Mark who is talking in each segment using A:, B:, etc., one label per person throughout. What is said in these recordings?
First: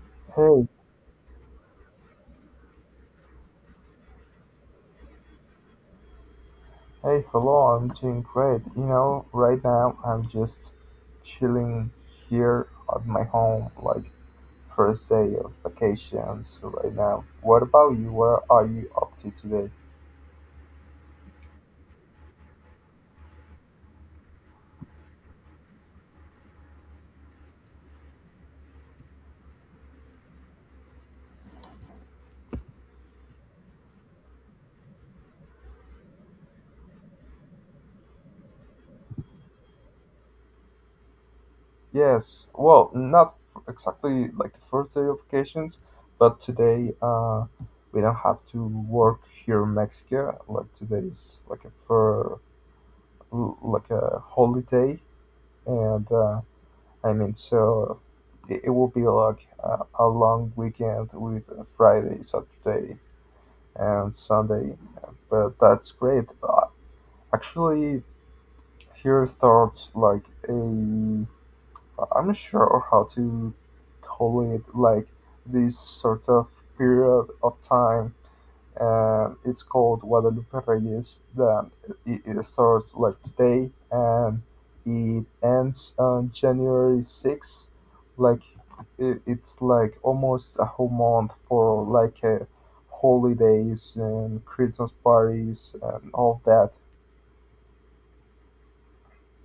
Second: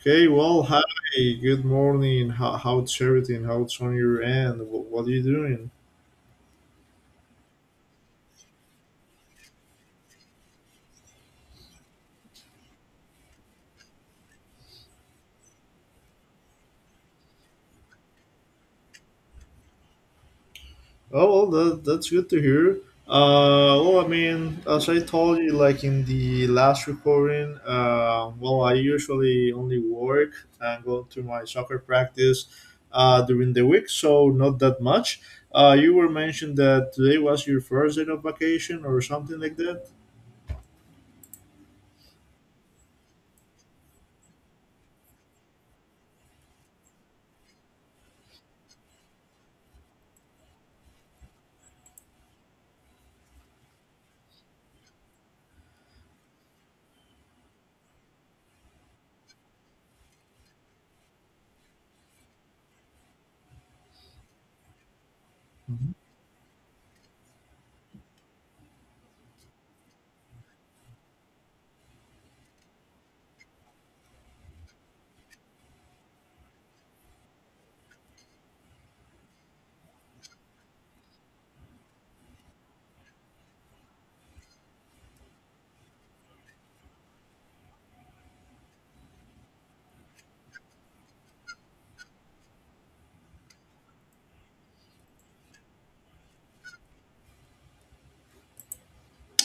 A: Hey,
B: Hi, good morning. How's everything? How's on your end? What are you doing?
A: hey, hello, I'm doing great. Right now I'm just chilling here at my home, like first day of vacations right now. What about you? Where are you up to today?
B: Oh, well, that's good to hear. I mean, as I told you, like in the last recording, I usually only work and go to my soccer practice during the week, so not that much. You were mentioned that today was your first day of vacation or something like that.
A: Yes, well, not exactly like the first day of vacations, but today we don't have to work here in Mexico. Like today is like a for like a holiday, and I mean, so it will be like a long weekend with Friday, Saturday, and Sunday. But
B: Mm-hmm.
A: that's great. Actually, here starts like a I'm not sure how to call it, like this sort of period of time, it's called Guadalupe Reyes. It starts like today and it ends on January 6th. Like it's like almost a whole month for like holidays and Christmas parties and all that.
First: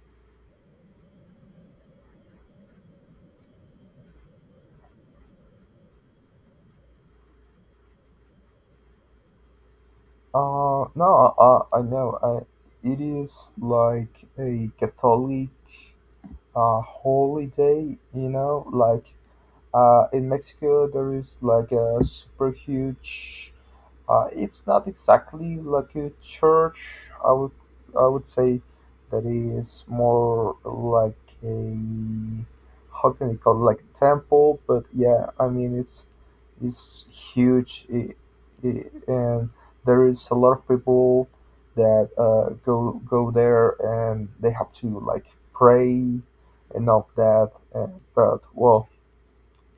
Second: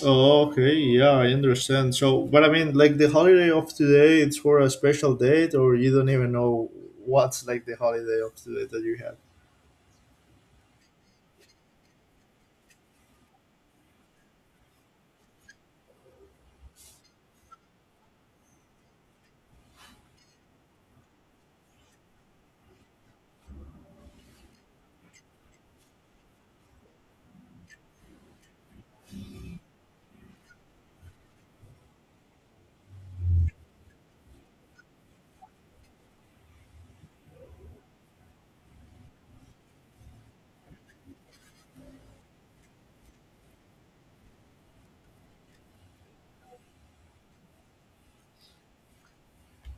B: Oh, okay, yeah, I understand. So, but I mean, like the holiday of today, it's for a special date, or you don't even know what's like the holiday of today that you have.
A: No, I know. It is like a Catholic holiday, like in Mexico, there is like a super huge. It's not exactly like a church. I would I would say that is more like a how can you call it, like a temple? But yeah, I mean it's huge, and there is a lot of people that go there, and they have to like pray and all of that. But well,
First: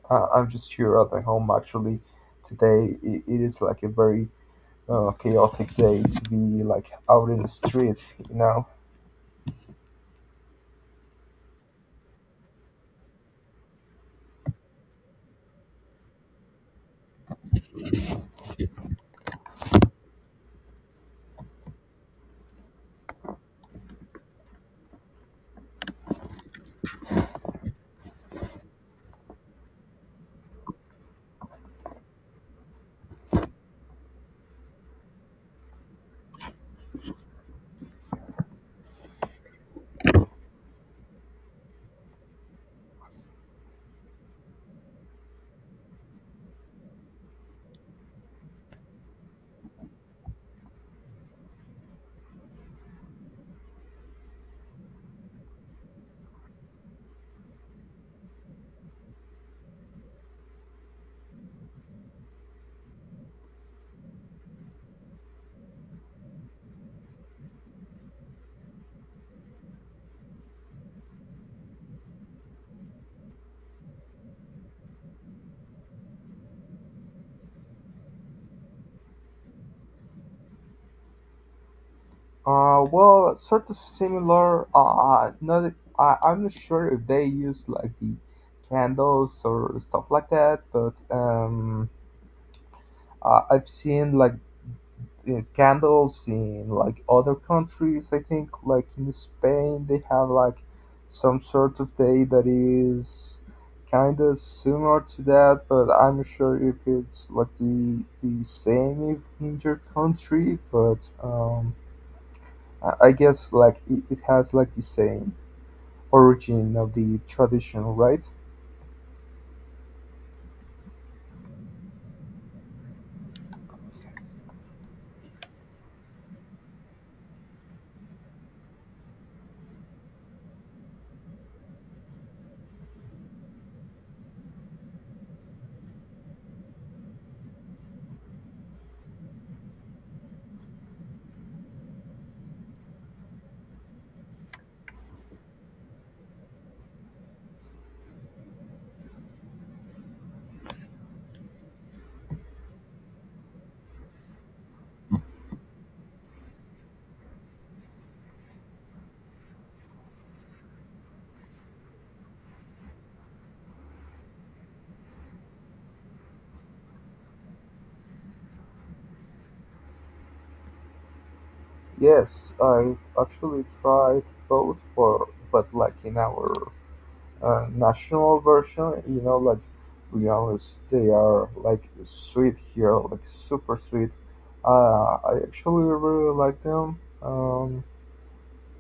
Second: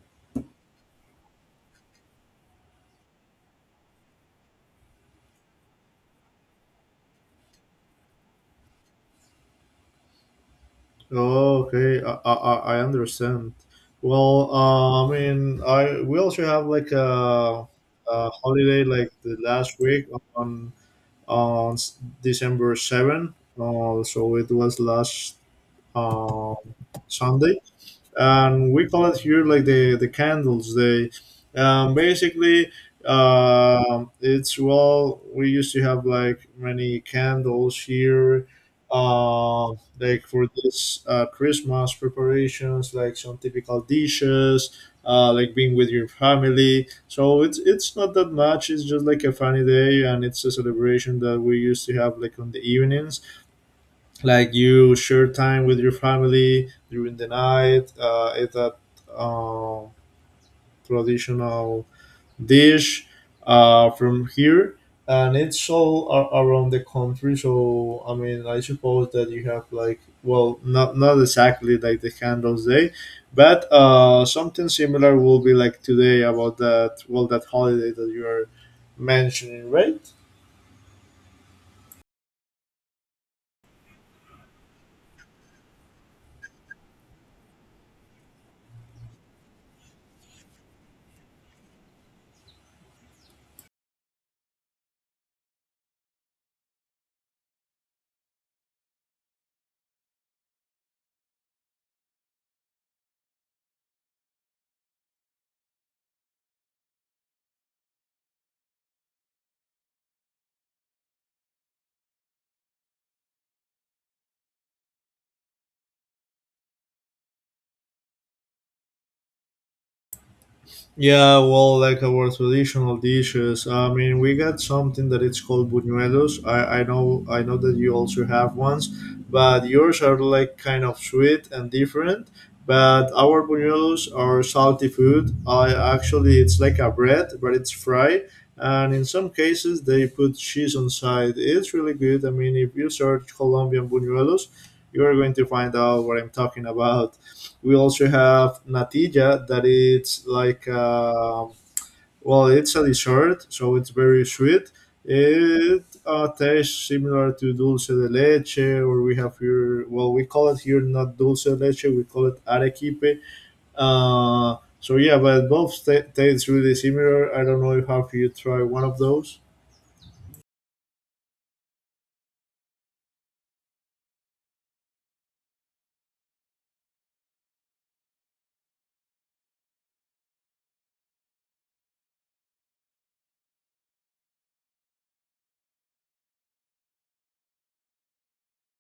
A: I'm just here at my home actually. Today it is like a very chaotic day to be like out in the street, you know.
B: Oh, okay, I understand. Well, I mean, I we also have like a holiday like the last week on on December 7th. So it was last um, Sunday. And we call it here like the candles day. Basically, it's, well, we used to have like many candles here, uh, like for this Christmas preparations, like some typical dishes, like being with your family. So it's not that much. It's just like a funny day, and it's a celebration that we used to have like on the evenings, like you share time with your family during the night, it's a um, traditional dish from here, and it's all around the country. So I mean, I suppose that you have like, well, not exactly like the candles day, but something similar will be like today about that, well, that holiday that you are mentioning, right?
A: Well, sort of similar. Not I, I'm not sure if they use like the candles or stuff like that, but I've seen like candles in like other countries. I think like in Spain they have like some sort of day that is kind of similar to that, but I'm not sure if it's like the same if in your country. But I guess like it has like the same origin of the tradition, right?
B: Yeah, well, like our traditional dishes. I mean, we got something that it's called buñuelos. I know that you also have ones, but yours are like kind of sweet and different. But our buñuelos are salty food. I actually it's like a bread, but it's fried, and in some cases they put cheese on side. It's really good. I mean, if you search Colombian buñuelos, you are going to find out what I'm talking about. We also have natilla that it's like, well, it's a dessert, so it's very sweet. It tastes similar to dulce de leche, or we have here. Well, we call it here not dulce de leche, we call it arequipe. So yeah, but both ta taste really similar. I don't know if have you tried one of those.
A: Yes, I actually tried both, but like in our national version, like bananas, they are like sweet here, like super sweet. I actually really like them,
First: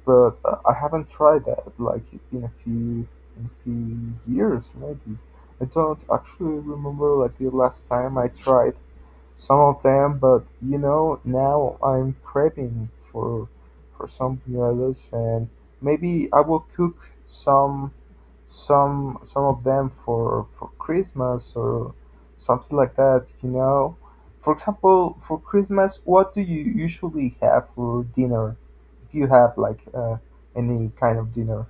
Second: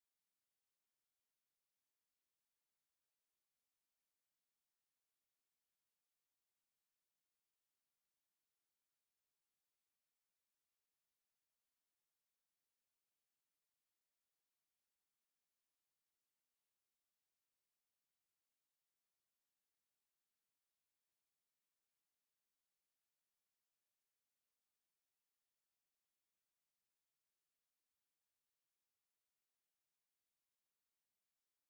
A: but I haven't tried that like in a few in a few years maybe. I don't actually remember like the last time I tried some of them, but now I'm craving for some bananas, and maybe I will cook some some of them for Christmas or something like that. For example, for Christmas, what do you usually have for dinner? If you have like any kind of dinner.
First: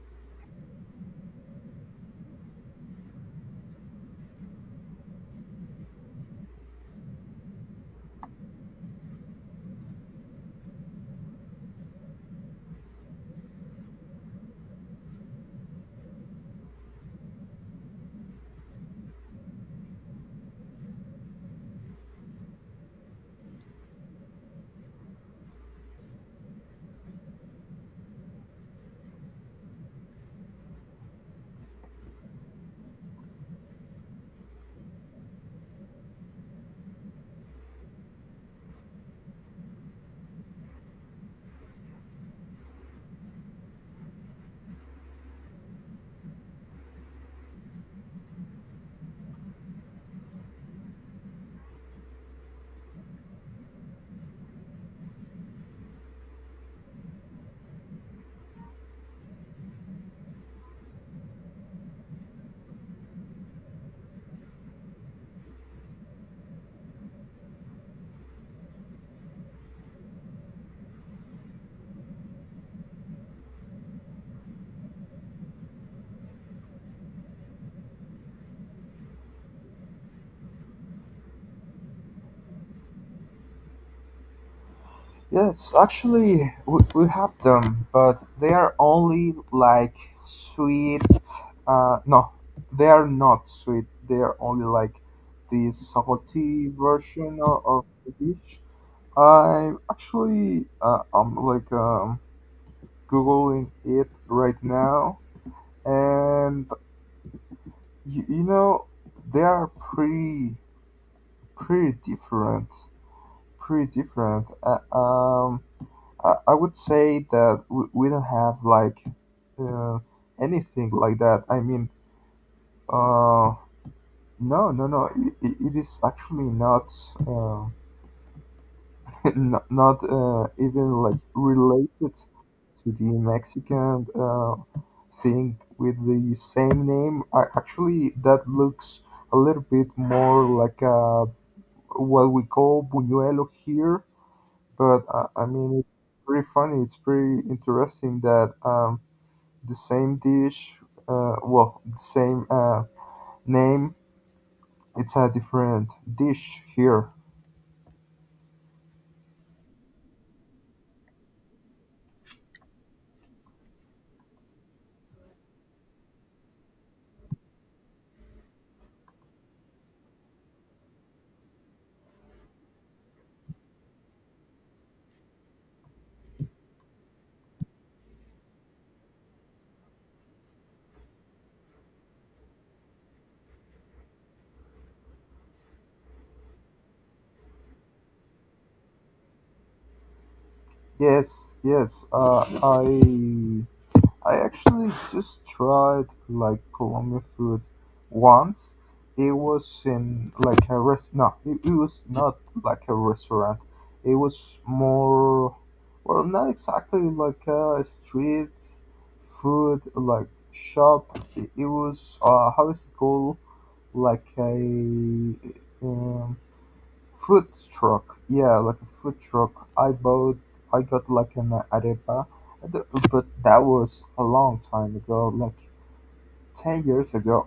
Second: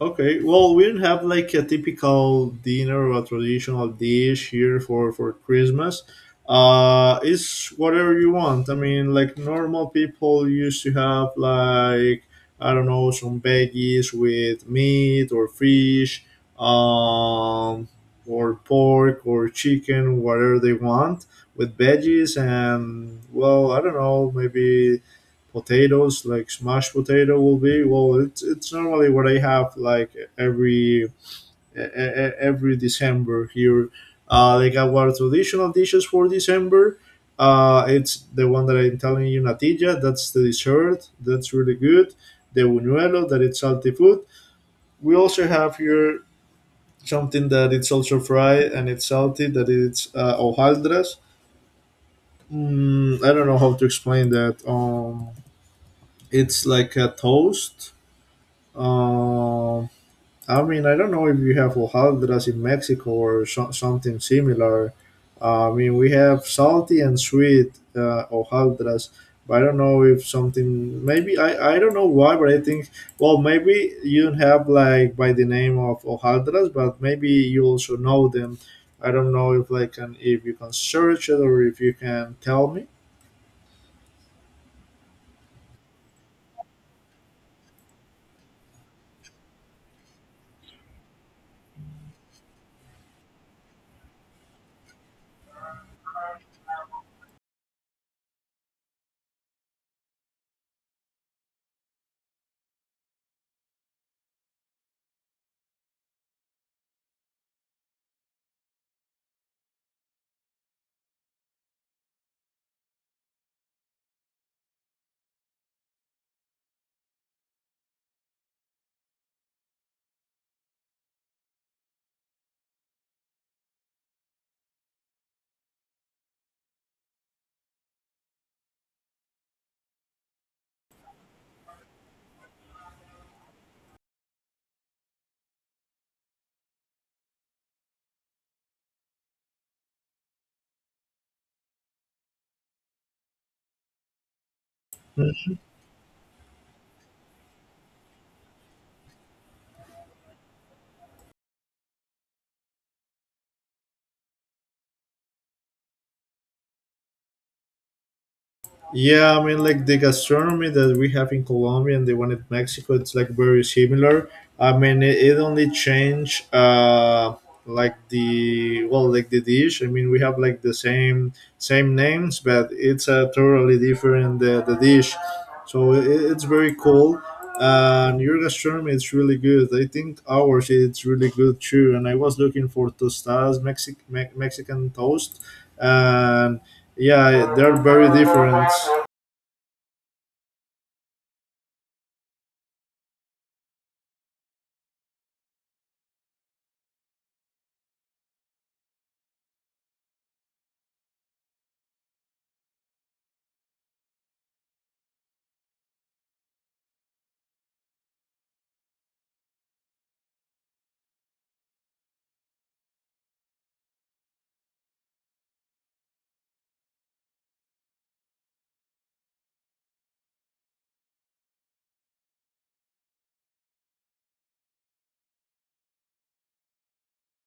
B: Okay, well, we don't have like a typical dinner or a traditional dish here for Christmas. It's whatever you want. I mean, like normal people used to have like, I don't know, some veggies with meat or fish, um, or pork or chicken, whatever they want with veggies. And well, I don't know, maybe potatoes, like smashed potato will be, well, it's normally what I have like every every December here. Like our traditional dishes for December, it's the one that I'm telling you, natilla. That's the dessert. That's really good. The buñuelo that it's salty food. We also have here something that it's also fried and it's salty, that it's hojaldras. I don't know how to explain that. It's like a toast. Uh, I mean, I don't know if you have hojaldras in Mexico or something similar. I mean, we have salty and sweet hojaldras, but I don't know if something. Maybe I don't know why, but I think, well, maybe you don't have like by the name of hojaldras, but maybe you also know them. I don't know if like can if you can search it or if you can tell me.
A: Yes, actually, we have them, but they are only like sweet. No, they are not sweet. They are only like the salty version of the dish. I'm like googling it right now, and you know they are pretty different, pretty different. I would say that we don't have like uh, anything like that. I mean, uh, no, no, no. It is actually not uh, not even like related to the Mexican. Thing with the same name. Actually, that looks a little bit more like what we call buñuelo here, but I mean, it's pretty funny. It's pretty interesting that the same dish, the same name, it's a different dish here.
B: Yeah, I mean, like the gastronomy that we have in Colombia and the one in Mexico, it's like very similar. I mean, it only change, like the, well, like the dish. I mean, we have like the same names, but it's totally different, the dish. So it's very cool. And your gastronomy is really good. I think ours it's really good too. And I was looking for tostadas, Mexican toast, and yeah, they're very different.
A: Yes, yes. I I actually just tried like Colombian food once. It was in like a rest. No, it was not like a restaurant. It was more, well, not exactly like a street food like shop. It was how is it called? Like a um, food truck, yeah, like a food truck. I got like an arepa, The- but that was a long time ago, like 10 years ago,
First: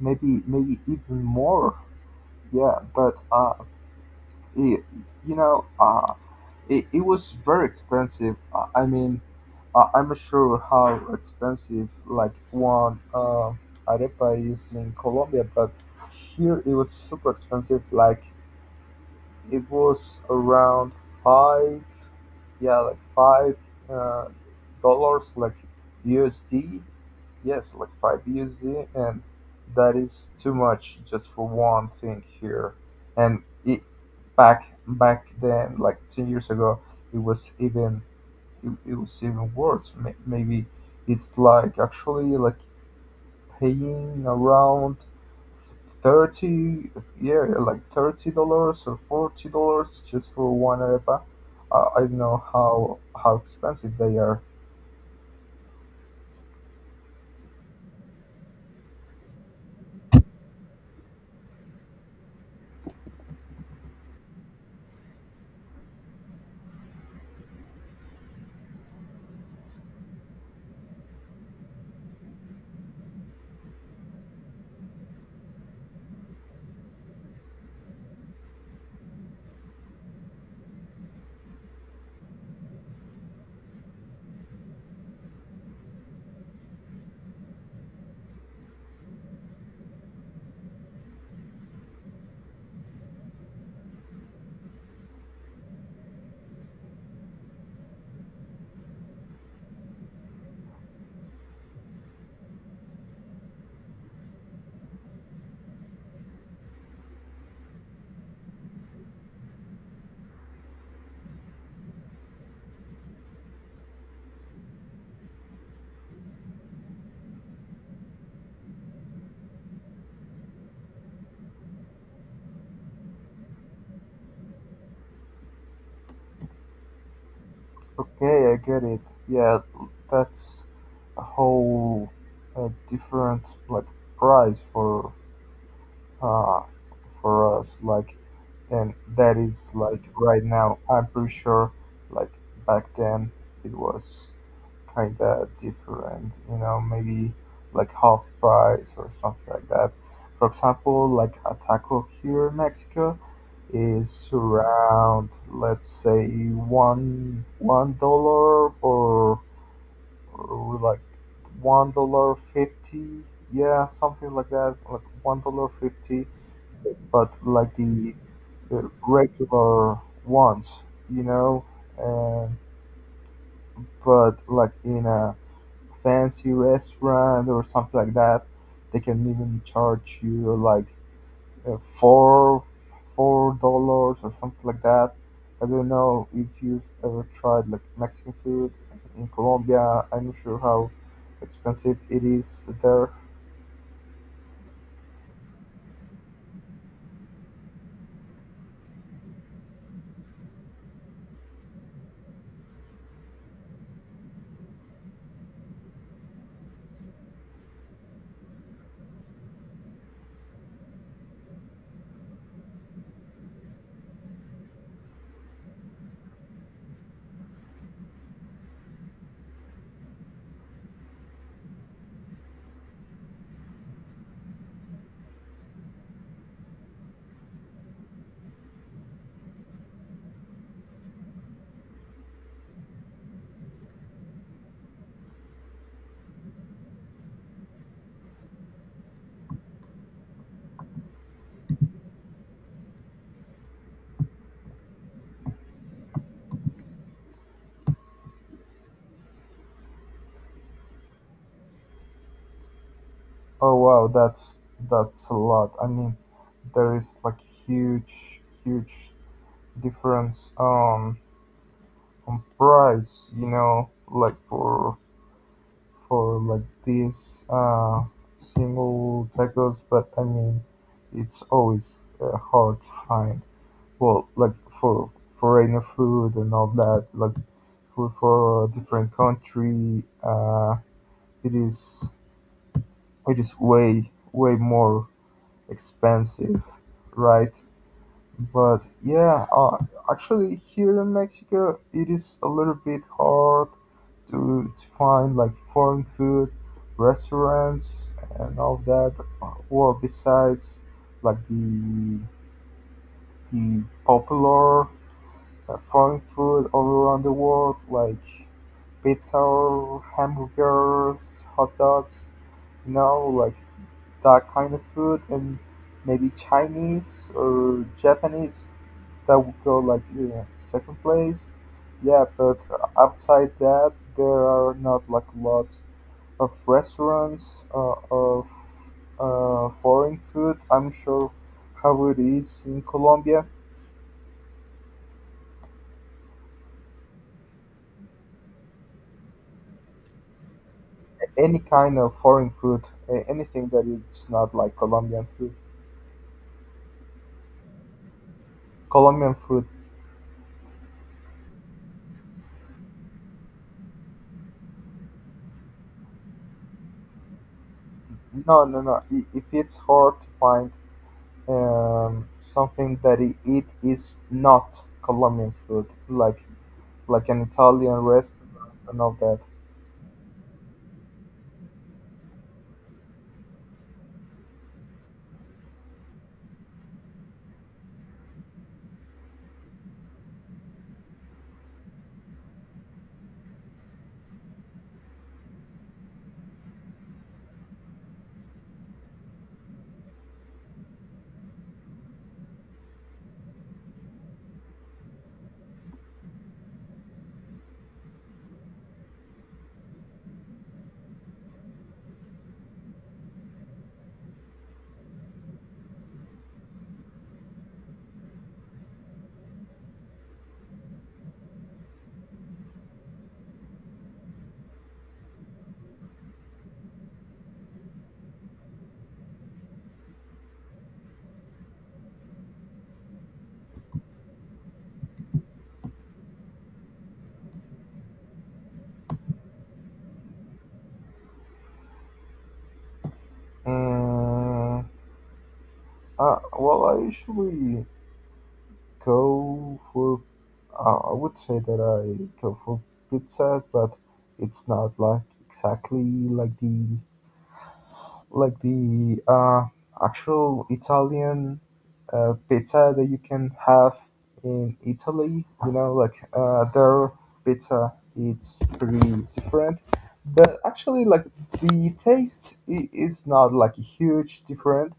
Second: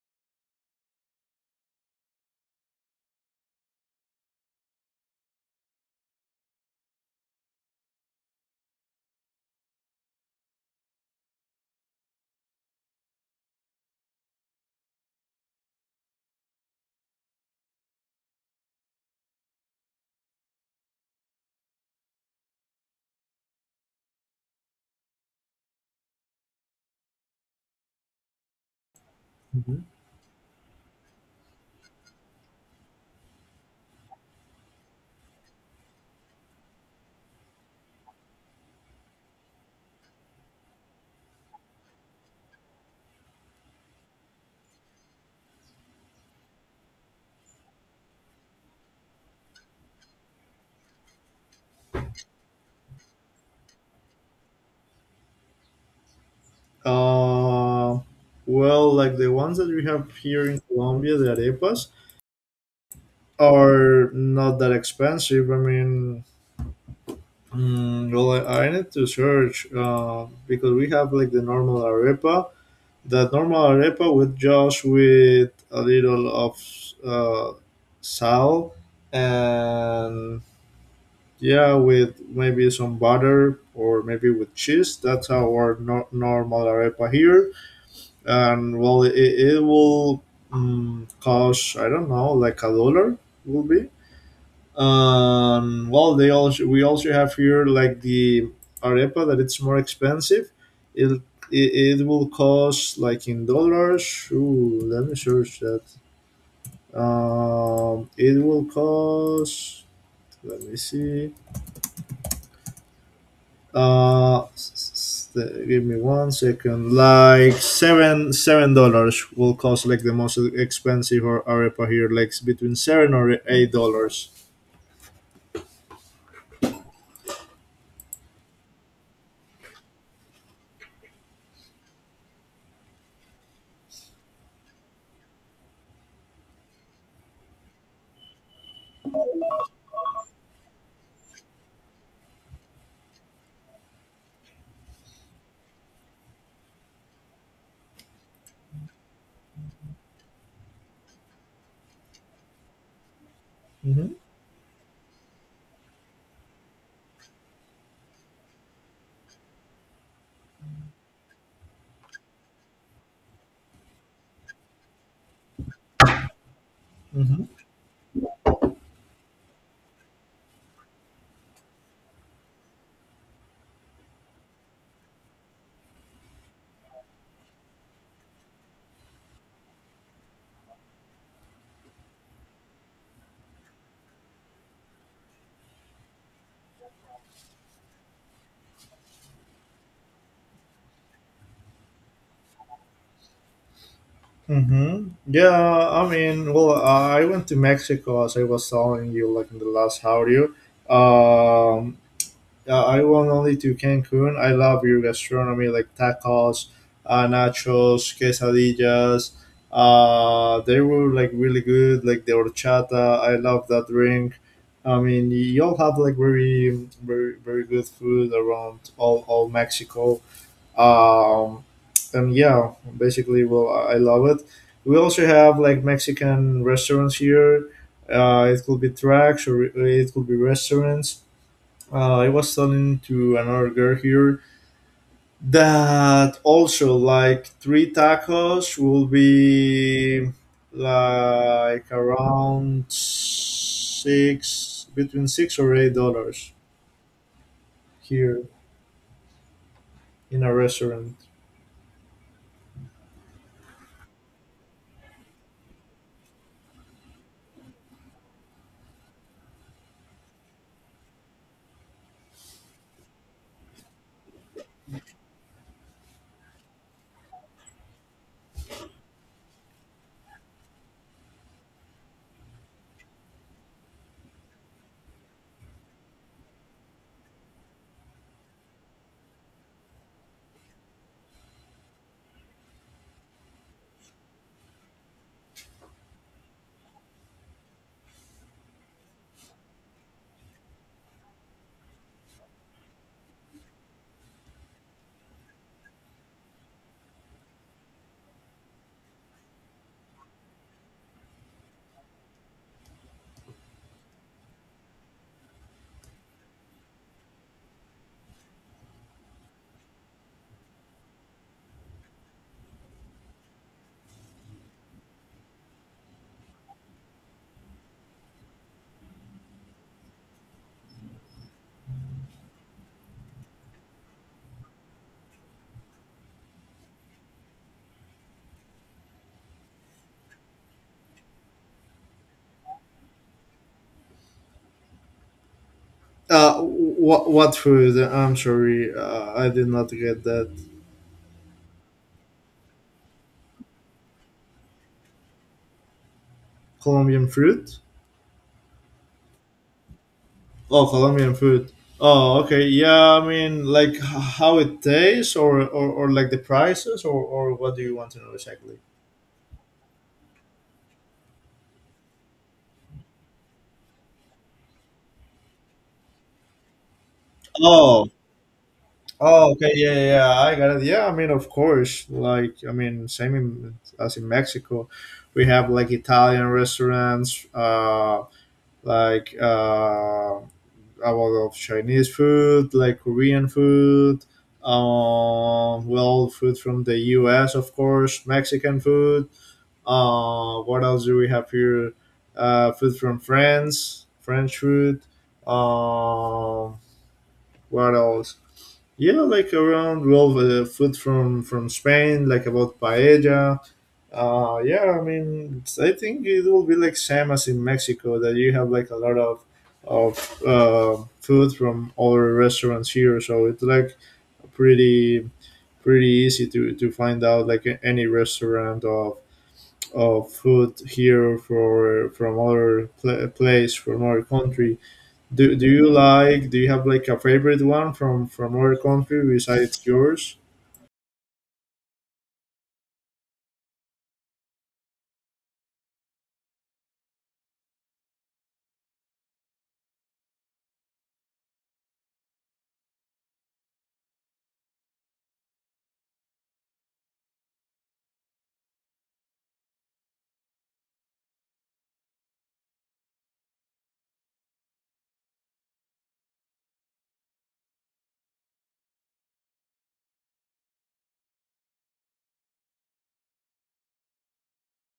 A: maybe even more. Yeah, but it, you know, uh, it was very expensive. I mean, I'm not sure how expensive like one arepa is in Colombia, but here it was super expensive. Like it was around five. Yeah, like five uh, dollars, like USD. Yes, like five USD, and
B: Mhm.
A: that is too much just for one thing here. And it back then, like 10 years ago, it was even it was even worse. Maybe it's like actually like paying around 30, yeah, like $30 or $40 just for one arepa. I don't know how expensive they are.
B: Uh, well, like the ones that we have here in Colombia, the arepas, are not that expensive. I mean, well, I need to search because we have like the normal arepa. That normal arepa, with just with a little of uh, sal and, yeah, with maybe some butter or maybe with cheese. That's our normal arepa here. And well, it will cost, I don't know, like a dollar will be. Well, they also, we also have here like the arepa that it's more expensive. It, it will cost like in dollars. Ooh, let me search that. It will cost, let me see. Uh, s- s- Give me one second. Like seven dollars will cost like the most expensive or arepa here, like between $7 or $8.
A: Okay, I get it. Yeah, that's a whole different like price uh for us, like, and that is like right now I'm pretty sure like back then it was kind of different, maybe like half price or something like that. For example, like a taco here in Mexico
B: Mhm.
A: is around, let's say, one one dollar or, like $1.50, yeah, something like that, like $1.50, but
B: Mhm.
A: like the regular ones, you know, and but like in a fancy restaurant or something like that, they can even charge you like four four dollars or something like that. I don't know if you've ever tried like Mexican food in Colombia. I'm not sure how expensive it is there.
B: Mhm. Yeah, I mean, well, I went to Mexico as I was telling you, like in the last audio. Um, Yeah, I went only to Cancun. I love your gastronomy, like tacos, nachos, quesadillas. They were like really good, like the horchata. I love that drink. I mean, y'all have like very, very, very good food around all Mexico. Um, and yeah, basically, well, I love it. We also have like Mexican restaurants here. It could be tracks or it could be restaurants. I was telling to another girl here that also like three tacos will be like around $6 or $8 here in a restaurant.
A: Oh wow, that's a lot. I mean, there is like huge difference on price. You know, like for like these single tacos, but I mean, it's always hard to find. Well, like for foreigner food and all that, like food for a different country, it is it is way more expensive, right? But yeah, actually here in Mexico, it is a little bit hard to find like foreign food, restaurants, and all that. Well, besides like the popular foreign food all around the world, like pizza, hamburgers, hot dogs. You know, like that kind of food and maybe Chinese or Japanese that would go like second place. Yeah, but outside that, there are not like a lot of restaurants of foreign food. I'm sure how it is in Colombia.
B: What food? I'm sorry, I did not get that.
A: Any kind of foreign food, anything that is not like Colombian food.
B: Colombian fruit.
A: Colombian food.
B: Oh, Colombian food. Oh, okay. Yeah, I mean, like how it tastes, or, or like the prices, or what do you want to know
A: No,
B: exactly?
A: no, no. If it's hard to find something that eat is not Colombian food, like an Italian
B: Oh,
A: restaurant and all that.
B: oh, okay. Yeah, yeah, yeah, I got it. Yeah, I mean, of course. Like, I mean, as in Mexico, we have like Italian restaurants, like a lot of Chinese food, like Korean food. Well, food from the U.S., of course, Mexican food. What else do we have here? Food from France, French food. Um, what else? Yeah, like around, well, food from Spain, like about paella. Yeah, I mean, it's, I think it will be like same as in Mexico, that you have like a lot of food from other restaurants here, so it's like pretty easy to find out like any restaurant of food here for from other place from other country. Do you have like a favorite one from other country besides yours?
A: Mm, well, I usually go for. I would say that I go for pizza, but it's not like exactly like the like the actual Italian pizza that you can have in Italy. You know, like their pizza, it's pretty different. But actually, like the taste is not like a huge different.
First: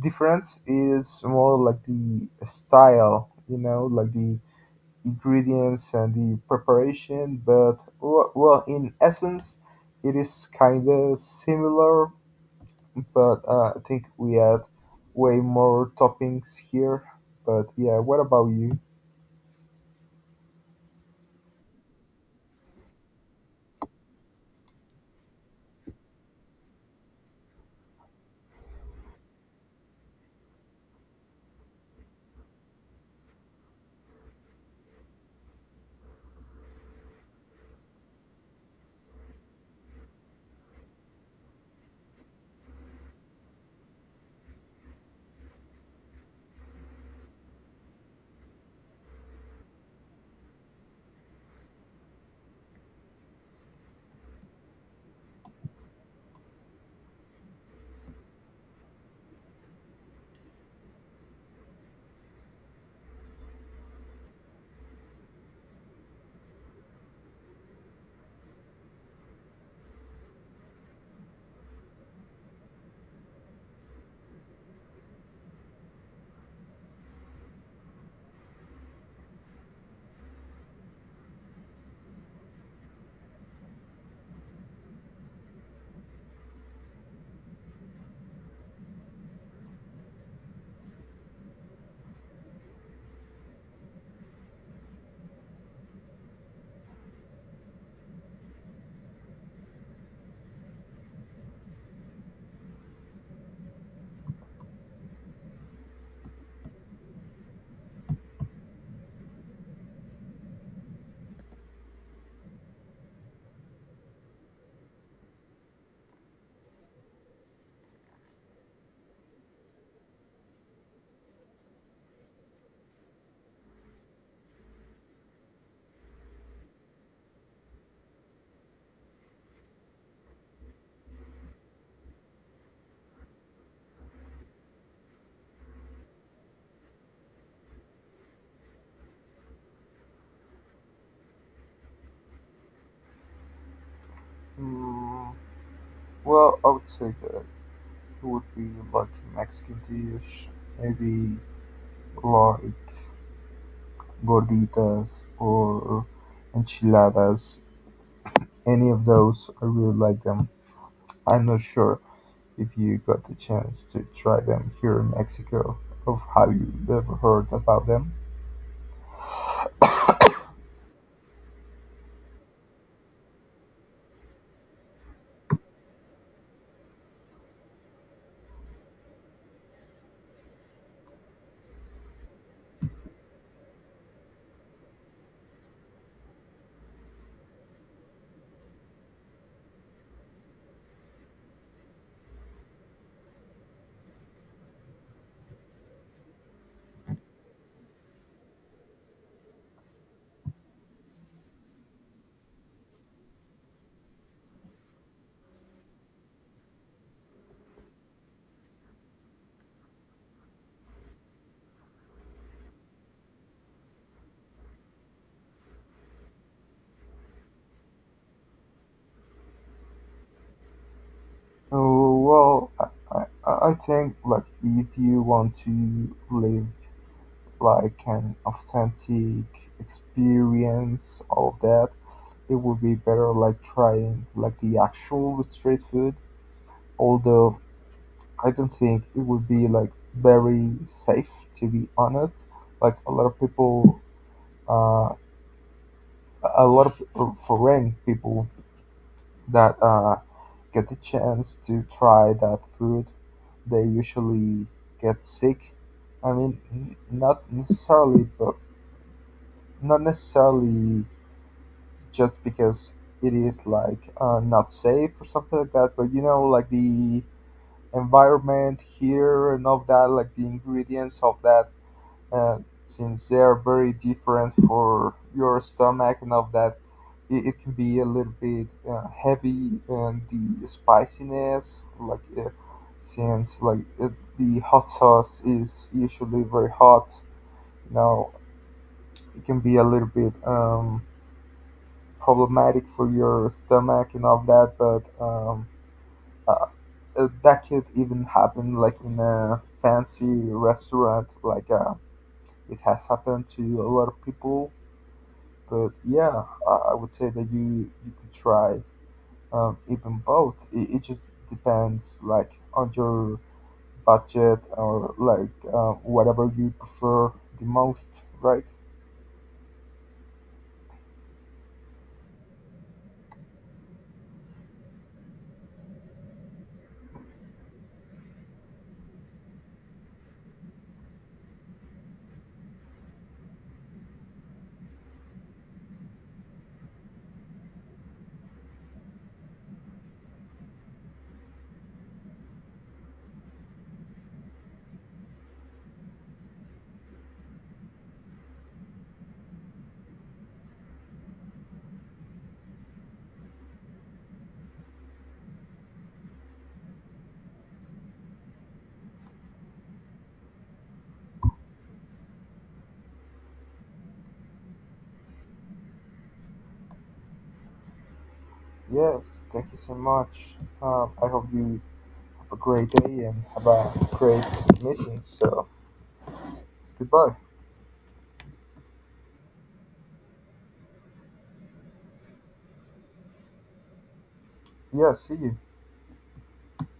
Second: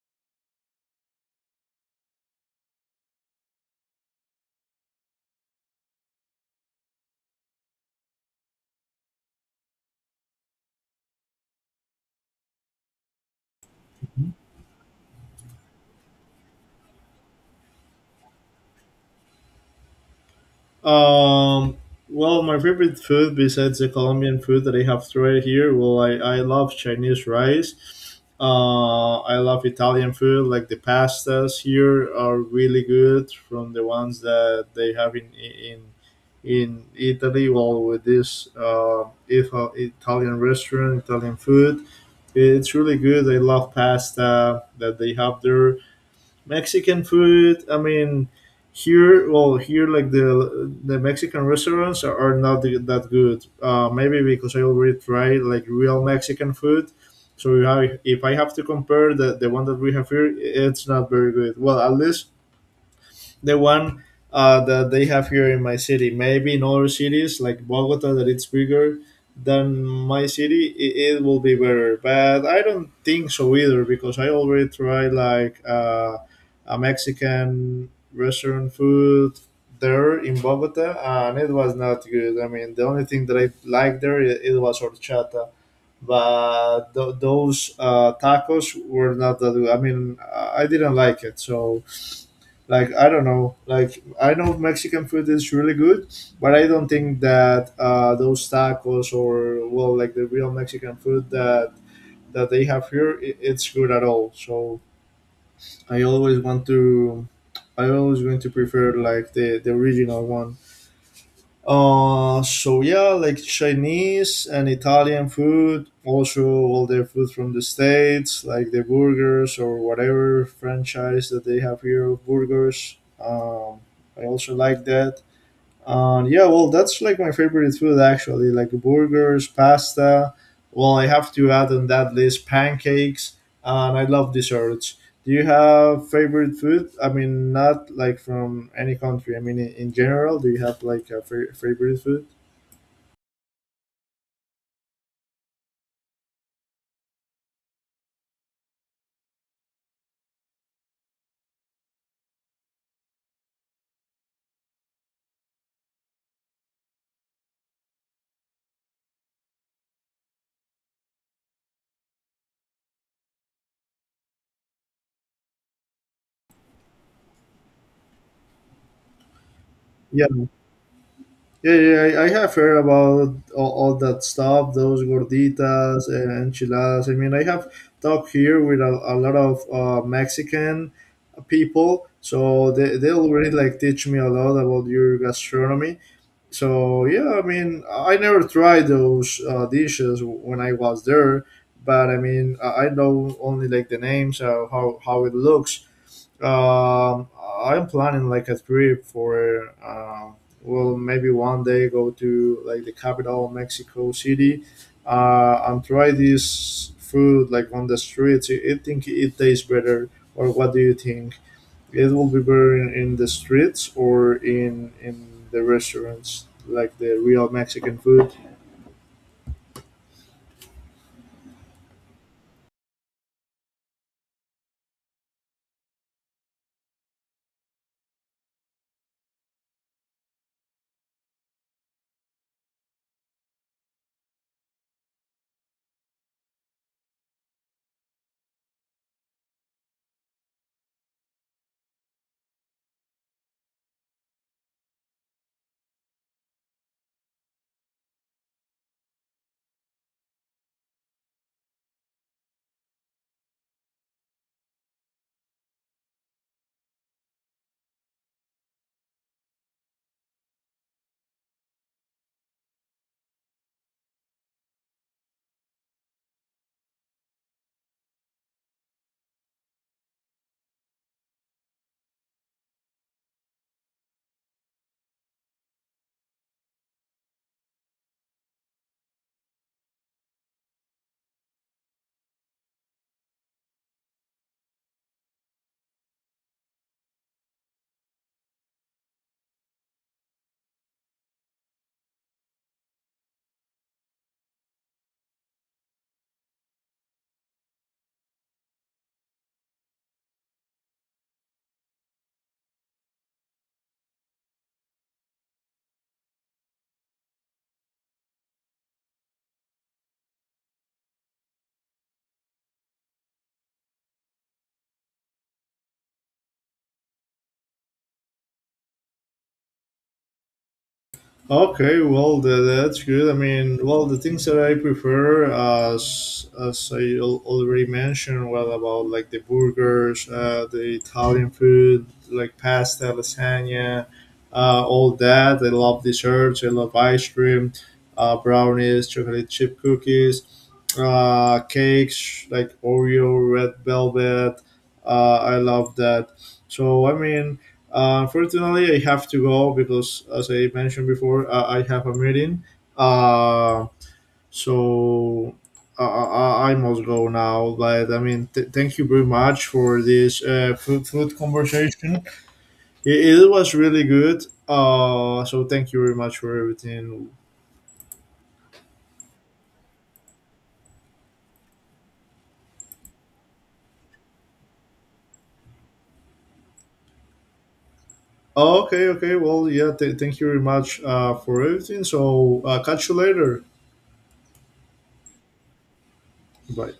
A: Difference is more like the style. You know, like the ingredients and the preparation. But well, in essence, it is kind of similar, but I think we add way more toppings here. But yeah, what about you?
B: Um, well, my favorite food besides the Colombian food that I have tried here, well, I love Chinese rice. I love Italian food, like the pastas here are really good from the ones that they have in Italy. Well, with this if, Italian restaurant, Italian food, it's really good. I love pasta that they have there. Mexican food. I mean, here, well, here, like the Mexican restaurants are not that good. Maybe because I already tried like real Mexican food. So if I have to compare the one that we have here, it's not very good. Well, at least the one that they have here in my city. Maybe in other cities like Bogota, that it's bigger than my city, it will be better. But I don't think so either, because I already tried like a Mexican restaurant food there in Bogota, and it was not good. I mean, the only thing that I liked there, it was horchata. But those tacos were not that good. I mean, I didn't like it. So, like, I don't know. Like, I know Mexican food is really good, but I don't think that those tacos, or, well, like the real Mexican food that they have here, I it's good at all. So I always want to, I always going to prefer like the original one. So yeah, like Chinese and Italian food, also all their food from the States, like the burgers or whatever franchise that they have here of burgers. Um, I also like that. Yeah, well, that's like my favorite food actually, like burgers, pasta. Well, I have to add on that list pancakes, and I love desserts. Do you have favorite food? I mean, not like from any country. I mean, in general, do you have like a favorite food?
A: Mm, well, I would say that it would be like Mexican dish, maybe like gorditas or enchiladas. Any of those, I really like them. I'm not sure if you got the chance to try them here in Mexico, of how you ever heard about them.
B: Yeah, yeah, yeah, I have heard about all that stuff, those gorditas and enchiladas. I mean, I have talked here with a lot of Mexican people, so they, they'll really like teach me a lot about your gastronomy. So yeah, I mean, I never tried those dishes when I was there, but I mean, I know only like the names, how it looks. Um, I'm planning like a trip for, well, maybe one day go to like the capital, Mexico City, and try this food like on the streets. I think it tastes better. Or what do you think? It will be better in the streets or in the restaurants, like the real Mexican food.
A: Oh, well, I think like if you want to live like an authentic experience, all of that, it would be better like trying like the actual street food. Although I don't think it would be like very safe to be honest. Like a lot of people, uh, a lot of foreign people that get the chance to try that food they usually get sick. I mean, not necessarily, but not necessarily just because it is like not safe or something like that. But you know, like the environment here and all that, like the ingredients of that uh, since they are very different for your stomach and all that, it can be a little bit heavy, and the spiciness like since like the hot sauce is usually very hot. Now it can be a little bit problematic for your stomach and all that, but uh, that could even happen like in a fancy restaurant, like it has happened to a lot of people. But yeah, I would say that you could try even both. It just depends like on your budget or like whatever you prefer the most, right?
B: Okay, well, that's good. I mean, well, the things that I prefer, as I already mentioned, well, about like the burgers, the Italian food, like pasta, lasagna, all that. I love desserts. I love ice cream, brownies, chocolate chip cookies, cakes like Oreo, red velvet. I love that. So I mean. Unfortunately, I have to go because, as I mentioned before, I have a meeting. Uh, so I must go now. But I mean, thank you very much for this food conversation. It was really good. So thank you very much for everything.
A: Yes, thank you so much. I hope you have a great day and have a great meeting. So goodbye.
B: Okay, okay. Well, yeah. Thank you very much for everything. So catch you later.
A: Yeah, see you.
B: Bye.